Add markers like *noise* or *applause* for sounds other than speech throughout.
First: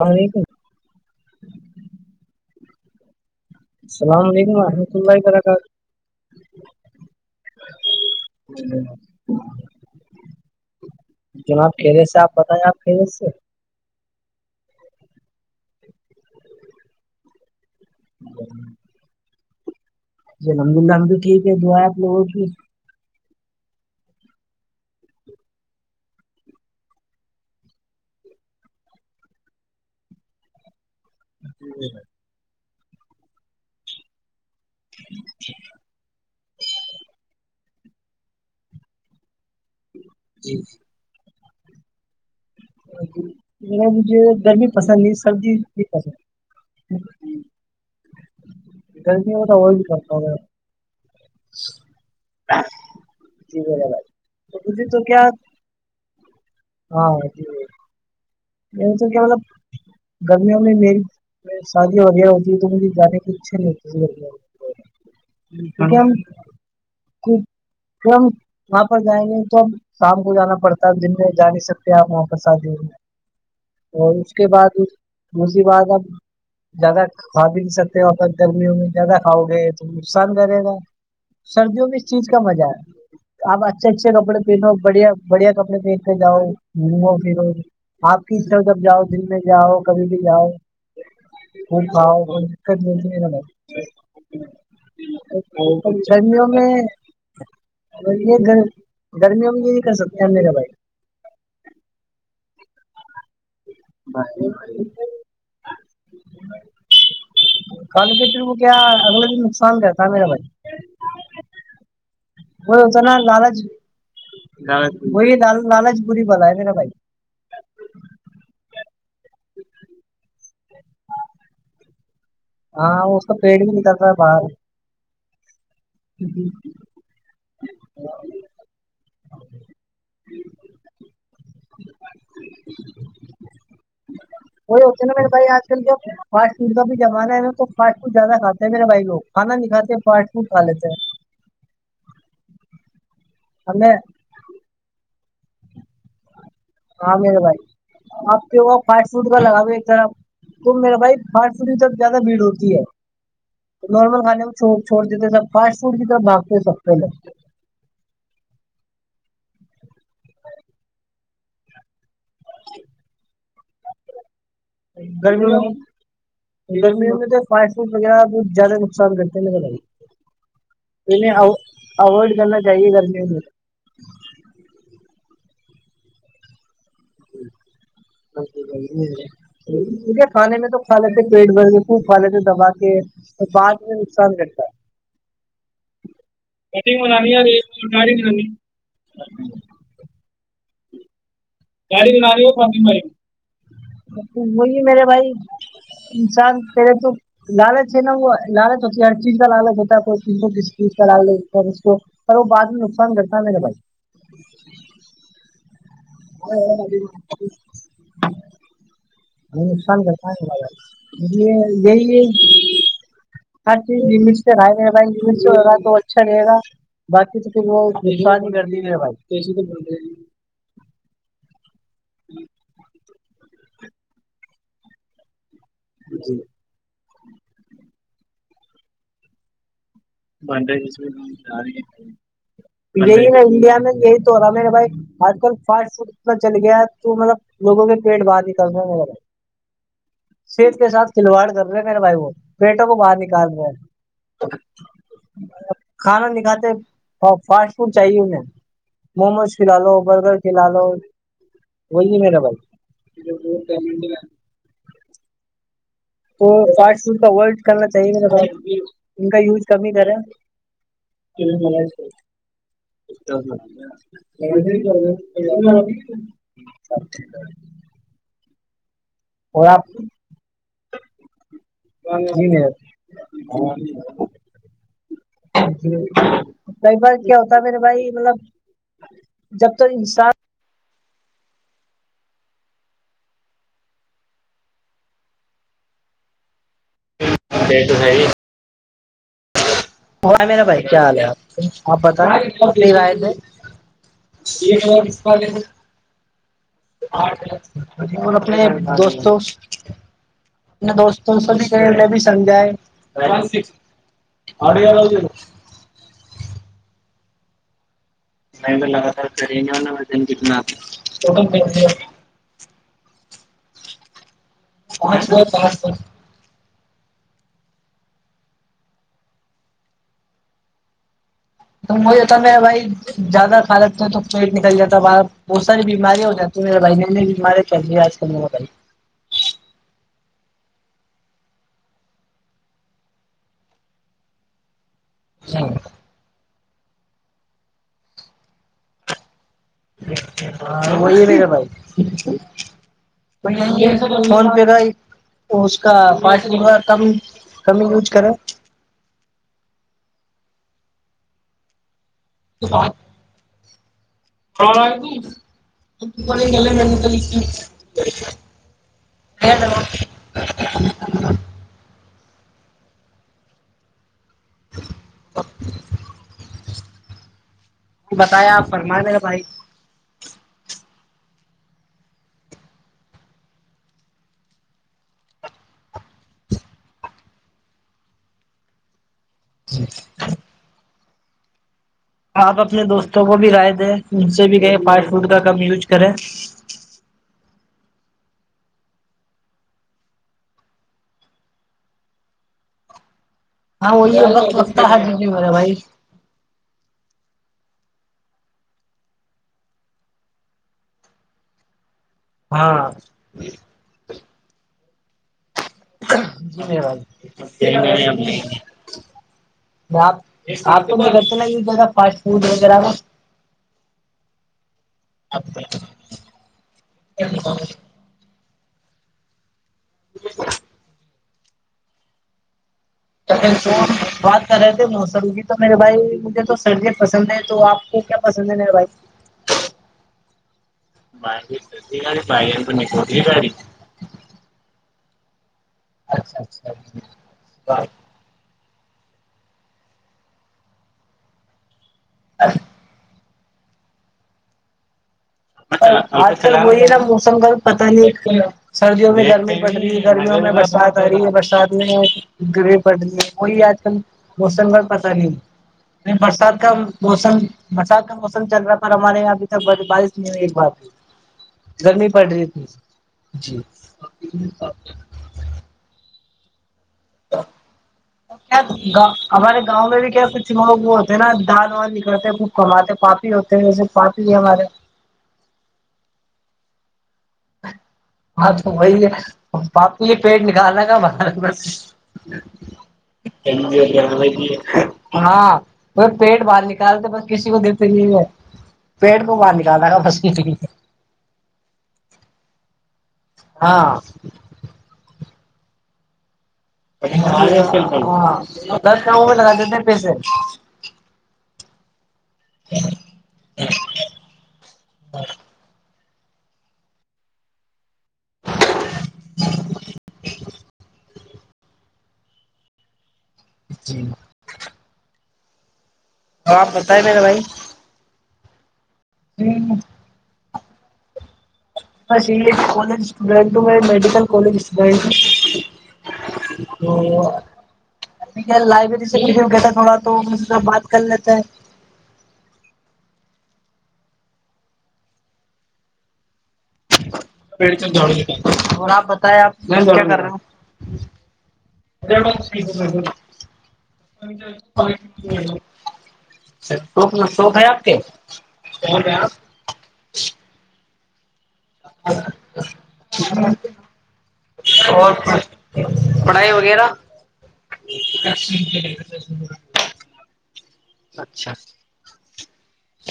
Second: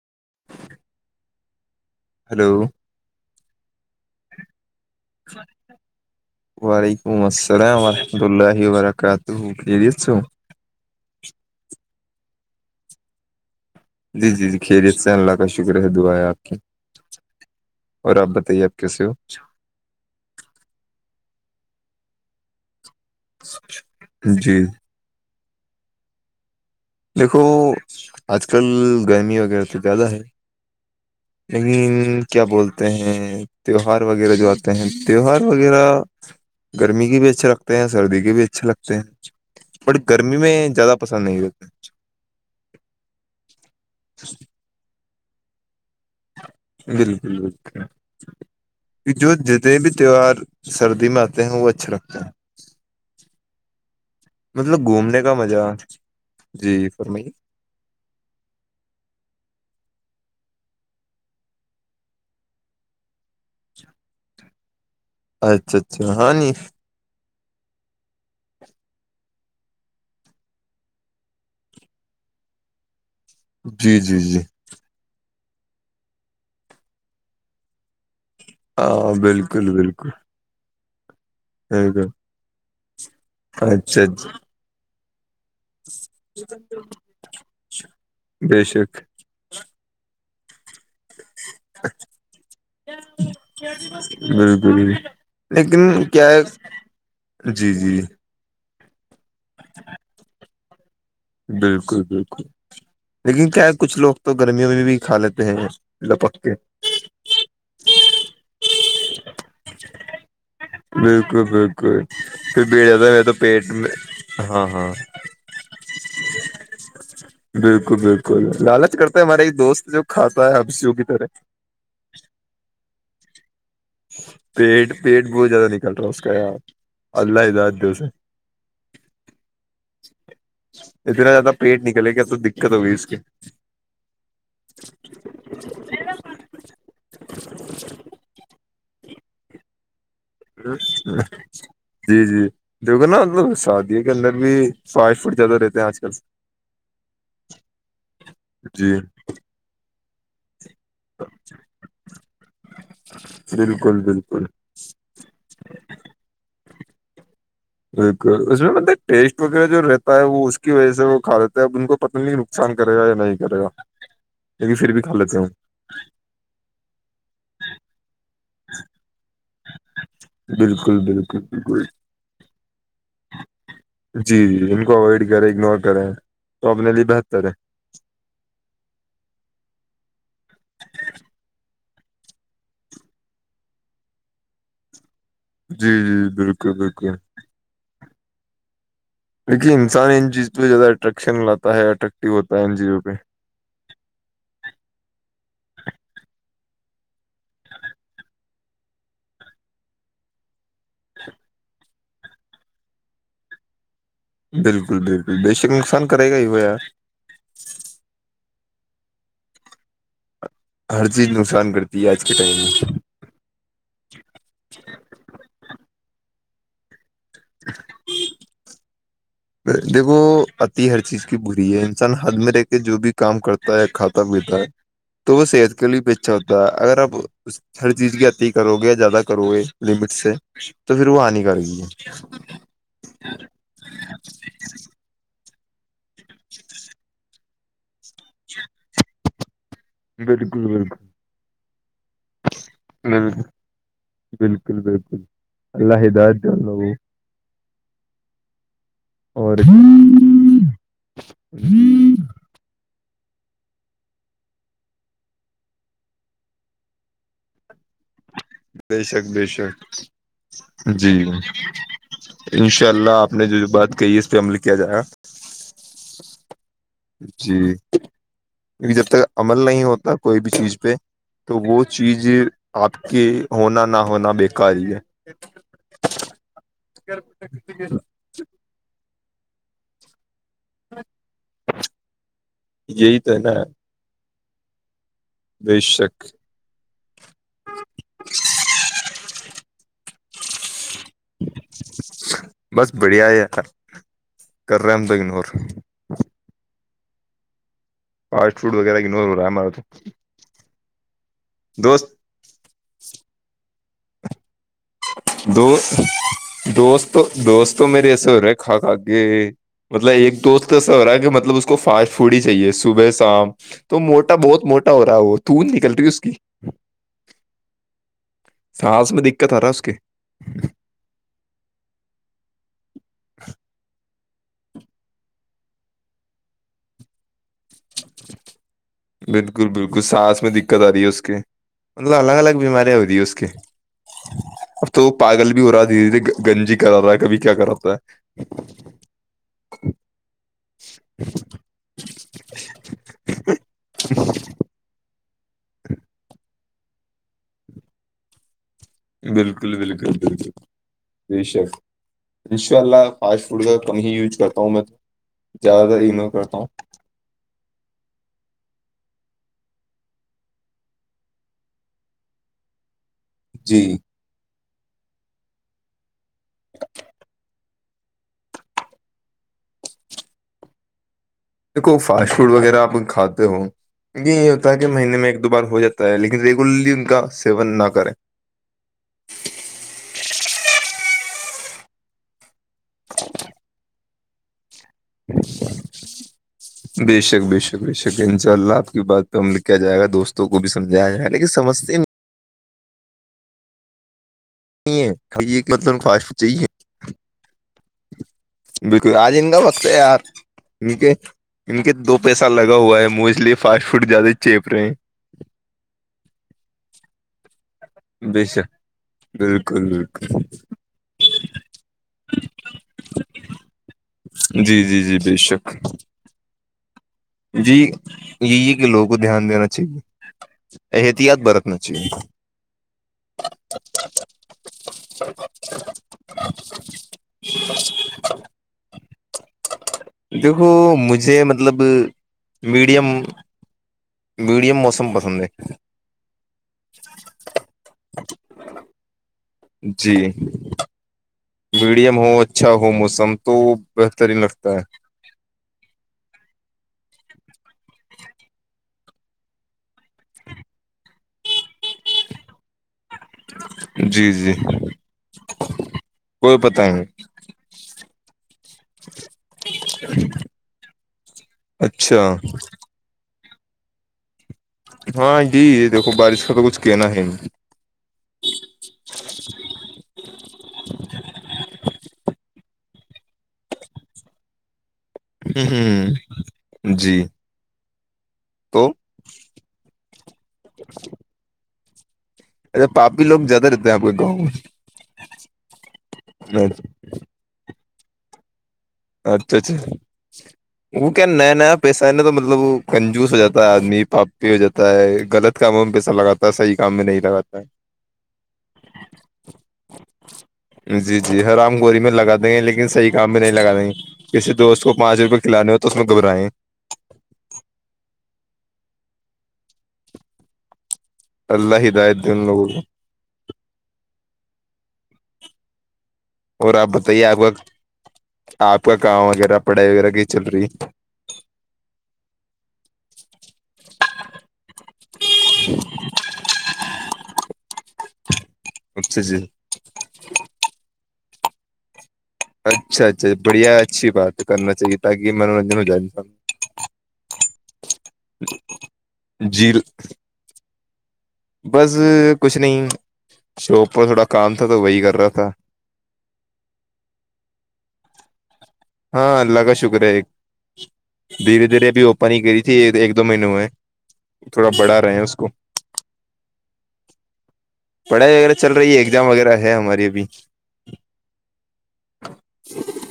الاںلیکم hello السلام علیکم وحمت خ وعلیکم السلام ورحمۃ اللہ وبرکاتہ کیریسو جناب کیلے سے آپ بتائییں آپ کیلے سے جی جی جی خیریت سے اللہ کا شکر ہے دعا ہے آپ کی اور آپ بتائیے آپ کیسے ہو جی الحمد للہ ہم بھی ٹھیک ہے دعاپ لووں کی جی دیکھو آج کل گرمی وغیرہ تو زیادہ ہے لیکن کیا بولتے ہیں تیوہار وغیرہ جو آتے ہیں تیوہار وغیرہ گرمی کے بھی اچھے لگتے ہیں سردی کے بھی اچھے لگتے ہیں پر گرمی میں زیادہ پسند نہیں ہوتے مجھے گرمی پسند نہیں سردی نہیں پسند بالکل بالکل نہیں۔ کہ جو گرمی ہو تو جتنے اوائڈ بھی کرتا ہوں میں۔ تہوہار سردی میں آتے ہیں وہ اچھے رکھتے ہیں جی میرا بھائی تو مطلب مجھے تو گھومنے کیا کا مزہ جی فرمائیے م تو کیا مطلب گرمییا ہوئی میری سعودی ایا ہوتی تو مجھے جان کی اچھا نہیں اچھا ہوتی کیم اچھا ہاں نہیں کیم *unintelligible* وہاں پر جائیں گے تو ہم شام کو جانا پڑتا ہے دن میں جا نہیں سکتے آپ وہاں پر ساتھے جی اور جی اس جی کے بعد اس اس کے بد آپ زدہ کھا بھی نہیں سکتے اور گرمیوں میں ہاں زیادہ کاؤ گے بالکل تو بالکل نقصان رہے گا سردیوں میں بالکل اس چیز کا مزہ ہے آپ اچھے اچھا اچھے اچھا کپڑے پھرو بڑھیا بڑھیا کپڑے پہن کے جاؤ گھومو پھرو آپ کی طرح بے جب شک جاؤ دن میں جاؤ کبھی بھی جاؤ خب کھاؤ ب دقت ملتی ہے ن بالکل لیکن کیا گرمیوں میں جی جی یہ گ گرمیوں میں یہ نہیں کر سکتے ہم میرا بھائی بالکل بالکل لیکن کیا کچھ لوگ تو گرمیوں میں بھی کھا لیتے ہیں لپکے کالی پیٹر کو کیا اگلے دن نقصان کرتا میرا بھائی بالکل بالکل پھر وہ ہوتا بھیڑتا نا میں تو پیٹ لالچ میں ہاں ہاں وہی ل لالچ پوری بلا ہے میرا بھائی بالکل بالکل لالچ کرتا ہے ہمارے ایک دوست جو کھاتا ہے ہپسییو کی طرح ہاں اس کا پیٹ بھی نکال پیٹ پیٹ بہت زیادہ نکل رہا ہے اس کا یار اللہ داد د اسے ا *inaudible* اتنا زیادہ پیٹ نکلے گا تو دقت ہوگی اس کے وہی ہوتے نا م بھائی آج کل کیا فاسٹ فڈ کا بھی ج ہمے فاٹ فڈدہ کھاتا میرے بھائیو کانا نہیں کاتاےاٹ جی جی دیکھو نا مطلب ہمیں شادی ہے کے اندر بھی فائیو فٹ زیادہ رہتے ہیں آج کل عامیر بھائی آپ کے ہو جی فاسٹ فروٹ کا لگاوے ایک طرح تو میرا بھائی ب ف تک زیادہ بھیڑ ہوتی ہے بالکل نارمل بالکل کھانے میں چھو چھوڑ دیتے سب فاسٹ فوڈ کی طرف باگتے سکتے ایک اس میں مطلب ٹیسٹ وغیرہ جو رہتا ہے وہ اس کی وجہ سے وہ کھا لیتا ہے اب ان کو پت نہیں نہیں نقصان کرے گا یا نہیں کرے گا لیکن پھر بھی کھا لیتے ہ گرمیوں گرمیوں میں تو فائی فروٹ وغیرہ زیادہ نقصان کرتےنے ن لگے بالکل بالکل بالکل اوائڈ کرنا چاہیے گرمی می جی جی ان کو اوائڈ کرے اگنور کرے تو اپنے لیے بہتر ہے ا ج ج *unintelligible* ے کھانے میں تو کھا لیتے پیٹ بھر کے خوب کھا لیتے دبا کے تو بعد میں نقصان کرتا ہے جی جی بالکل کٹنگ بالکل بنانی ہے ک بنانی کیی کھی انسان ان چیز پہ زیادہ اٹریکشن لاتا ہے گاڑی اٹریکٹو بنانی ہو ہوتا ہے ان پانی چیزوں بھائی پہ وہی میرے بھائی انسان پیرے تو لالچ ہے نا وہ لالچ ہوتی ہے ہر چیز کا لالچ ہوتا ہے کوئی چی کرال اس کو اور وہ بعد میں نقصان کرتا ہے میرا بای بالکل بالکل بے شک نقصان کرے گا ہی وہ یار اچھا *unintelligible* نقصان کرتا ہر چیز ہے نقصان یہ کرتی ہے یہی آج کے ٹائم میں ہر چیزگل سے ر رہےگش سےیرا تو اچھا رہے گا بقی تو ک بت شانی گ ہے بائی دیکھو پتی ہر چیز کی بری ہے انسان حد میں رہ کے جو بھی کام کرتا ہے کھاتا پیتا ہے تو وہ صحت کے لیے بھی اچھا ہوتا ہے اگر آپ اس ہر چیز کی عتیھی کرو گے یا زیادہ کرو گے لمیٹ سے تو پھر وہ ہانی کرے گی یہ میں انڈیا میں گئی ہو رہا میرا بھائی آج کل فاسٹ فوڈ اتنا چل گیا تو مطلب لوگوں کے پیٹ بعر نکلنا ہے بالکل سیر کے بالکل ساتھ کھلواڑ کر رہے ہیں میرے بھائی وہ پیٹوں کو باہر بالکل نکال رہے ہیں بالکل بالکل اللہ کھانا ہدایت نہیں دے ان کھاتے لوگوں فاسٹ فوڈ چاہیے انہیں موموز اور کلا ہ لو برگر لو وہی ہے میرا بھائی تو فاسٹ فوڈ کا ورلڈ کرنا چاہیے بے شک ان کا بے یوز کم شک ہی کرے جی انشاء اللہ آپ نے جو جو بات کہی ہے اس پہ عمل اچھا کیا جائے گا جی کیک جب تک عمل اور نہیں آپ ہوتا کوئی بھی چیز پہ تو وہ چیز جی میرے آپ کے ہونا نہ ہونا بیکاری ہے جی کئی بار کیا ہوتا ہے مے بھائی مطلب جب تو انسان یہی تو ہے نا بے شک جی توحری میرا بھائی کیا حال ہے آپ آپ بت لے بس آئے بڑھیا تھے ہے یار، یہ کر رہے جو ہیں ہم تو کس تھ اگنور اور فاسٹ اپنے فوڈ وغیرہ اگنور ہو دوستوں رہا ہے ہمارا تو اپ دوستوںو بھی کہ دوست بھی سمجائے دو دوست تو دوست تو میرے ایسے ہو رہے ہے میں کھا اگر کھاے لگاتار کریں گے ورنہ میں مطلب دن ایک کتنا دوست ایسا ہو رہا ہے کہ ٹوٹل مطلب اس پہنچ کو گئے فاسٹ پوڑی چاہیے صبح شام تو موٹا بہت موٹا ہو رہا ہے وہ توند پانچ نکل رہی اس کی سس میں دقت آ رہا ہے اس کے تو وہ ہوتا میں بھائی زیادہ کھا لکتا ہیںوں تو پیٹ نکل جاتا بہت ساری بیمارییا ہو جاتی میرے بہن نے بھی بیماریں چی آج کل بالکل بالکل سانس میں دقت آ رہی ہے اس کے مطلب الگ الگ بیماریاں ہو رہی ہے اس کے اب *inaudible* تو پاگل بھی ہو رہا ہے دھیرے دھیرے گنجی کرا رہا ہے کبھی کیا کراتا ہے وہئی فون پہیر ہی تو اس کا پٹ لیا کم کم یوز کرے بالکل بالکل بالکل ش انشاء اللہ فاسٹ فوڈ کا کم ہی یوز کرتا ہوں میں زیادہ تر کرتا ہوں ھم کیا جی *inaudible* بتایا آپ فرما لے گا بھائی دیکھو فاسٹ فوڈ وغیرہ آپ کھاتے ہو یہ یہ ہوتا ہے کہ مہینے میں ایک دو بار ہو جاتا ہے لیکن ریگولرلی ان کا سیون نہ کریں جی آپ اپنے دوستوں کو بھی رائے دیں ان سے بھی کہئے فاسٹ فوڈ کا کم یوز کریں بے شک بے شک بے شک انشاء اللہ آپ کی بات پہ ہم لکھ کیا جائے گا دوستوں کو بھی سمجایا جائے گا لیکن سمجتے میں ہاں وہ نہیں ہے یہ ایک مطلب فاسٹ فوڈ چاہیے *inaudible* بالکل آج ان کا وقت ہے آ ان کے ان کے دو پیسہ ہاں لگا ہے موسٹلیے فاسٹ فوڈ زیادہ چیپ رہے ہیں د ہیں بے نہیں شک بالکل میں آپ بالکل آپ کوتے ن زیادہ فاسٹ فوڈ وغیرہ میں جی جی جی بے شک جی یہی ہے کہ لوگوں کو دھیان دینا چاہیے احتیاط برتنا چاہیے س بات کر رہے تھے موسم کی تو میرے بھائی مجھے تو سردیا پسند ہے تو آپ کو کیا پسند نہیں بھائی دیکھو مجھے مطلب میڈیم میڈیم موسم پسند ہے اچھا اچھا جی جی میڈیم ہو اچھا ہو موسم تو بہترین لگتا ہے آج کل وہلیے نا موسم کا پتا نہیں ہے سردیوں میں گرمی پڑ رہی ہے گرمیوں میں برسات آ رہی ہے برسات میں گربے پڑ رہی ہیں وہی آج کل ہے جی جی موسم ب پتہ نہیں نہیں برسات کوئی کا پتا نہیں موسم برسات کا موسم چل رہا پر ہمارے یہاں ابھی تک بارش بات گرمی اچھا پڑ رہی تھی جی ہاں جی دیکھو بارش کا تو کچھ کہنا ہے ؤ ہمارے گاؤں میں بھی کیا کچھگ وہ ہوتے ہیں نا دال وان نکلتے کچ کماتے پاپی ہوتے ہیں پاپی ہی ہمارے ہ ہ جی ہاں تو وہی ہے پاپی یہ پیٹ نکالا تھا باہر ا پ ہاں پیٹ باہر میں نکالتے بس کسی کو د ہے پیٹ پ باہر اچھا اچھا نکالا گا بس کی فری وہ کیا نیا نیا پیسہ ہے نا تو مطلب وہ کنجوس ہو جاتا ہے ہاں آدمی پاپی ہو جاتا تا ہے غلط کاموں میں پیسہ لگاتا ہے صحیح کام میں نہیں لگاتا دس کیا وہ لگا دینے پیسے جی جی ہرام گور میں لگا دیں گے لیکن صح کام میں نہیں لگا دیں گے کسی دوست کو پانچ روپئے کھلانے ہو تو اس میں گھبرائیں *inaudible* اللہ ہاائے د لو جی تو اور آپ بتائیں میرے بتائیے آپ بھائی کا آپ کا کام جی وغیرہ پڑھائی وغیرہ کی چل رہی ہے بس یہ کالج اسٹوڈینٹ ہوں میں میڈیکل کالج اسٹوڈینٹ ہ ہ لائبریری سے اچھا جی کھ گتا تھوڑا تو ان سے بات کر لیتے ہیں اچھا اچھا بڑھیا اچھی بات ہے کرنا چاہیے تاکہ منورنجن ہو جائے س اور آپ بت آپ جی کیا کر رہے بس ہ کچھ نہیں شاپ پر *unintelligible* تھوڑا کام تھا تو وہی کر رہا تھا اچ شوق ن شوق ہے آپ کے ہاں اللہ کا شکر ہے دھیرے دھیرے ابھی اوپن ہی کری تھی ایک دو مہینوں میںئے اور پڑھائی وغیرہ پڑھائی وغیرہ چل رہی ہے ایگزام وغیرہ ہے ہماری ابھی اچھا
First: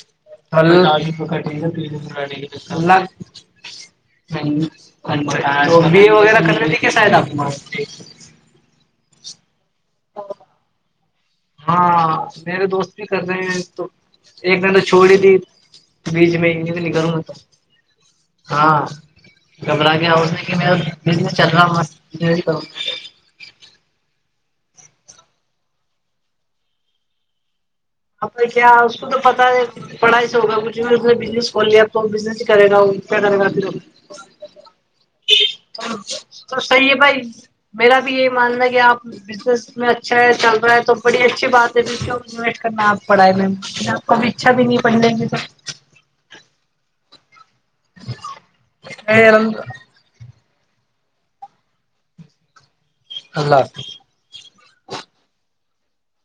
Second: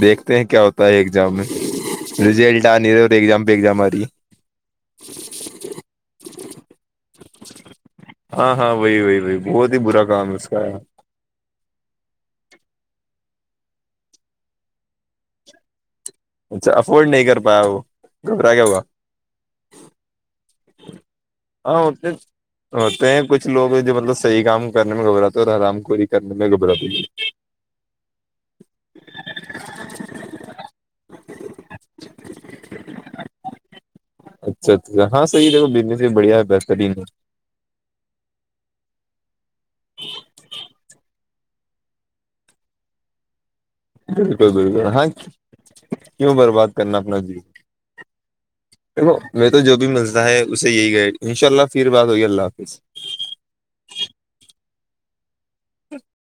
دیکھتے ہیں ک کیا ہوتا ہے ایگزام میں ریزلٹ آ نہیں رہے اور ایگزام پہ ایگزام آ رہی ہے ک وغیرہ کرنے تے کیا شاید آپ ہاں ہاں وہی وہی وہی بہت ہی برا کام ہے اس کا ہاں میرے دوست بھی کر رہے ہیں تو ایک نے تو چھوڑ ہی دی بیچ میں اچھا نہیں افورڈ کروں گا تو کر پایا وہ گھبرا کیا ہاں ہوا گمرہ کیا میں کہ بزس چل رہا ہاں اتنے ہوتے ہیں کچھ لوگ جو مطلب صحی کام کر میں گھبراتے ہو اور حرام کووری کرنے میں گھبراتی کیا اس کو تو پتہ ہے پڑھائی سے ہوگا کچھ بھی بزنس کھول لیا تو بزنس ہی کرے گا کیا کرے گا پھر اچھا اچھا ہاں صحیح دیکھو بزنس بھی بڑھیا ہے تو صحیح بہترین ہے بھائی میرا بھی یہی ماننا کہ آپ بزنس میں اچھا ہے چل رہا ہے تو بڑی اچھی بات ہے میں آپ پڑائیں میں آپ ہے کوبھی اچھا بالکل بھی نہیں بالکل پڑھ ہاں لیں گے سر کیوں برباد کرنا اپنا جی دیکھو میں تو جو بھی مزلہ ہے اسے یہی ان شاء اللہ پھر بات ہوئی اللہ حافظ اللہ حافظ *inaudible*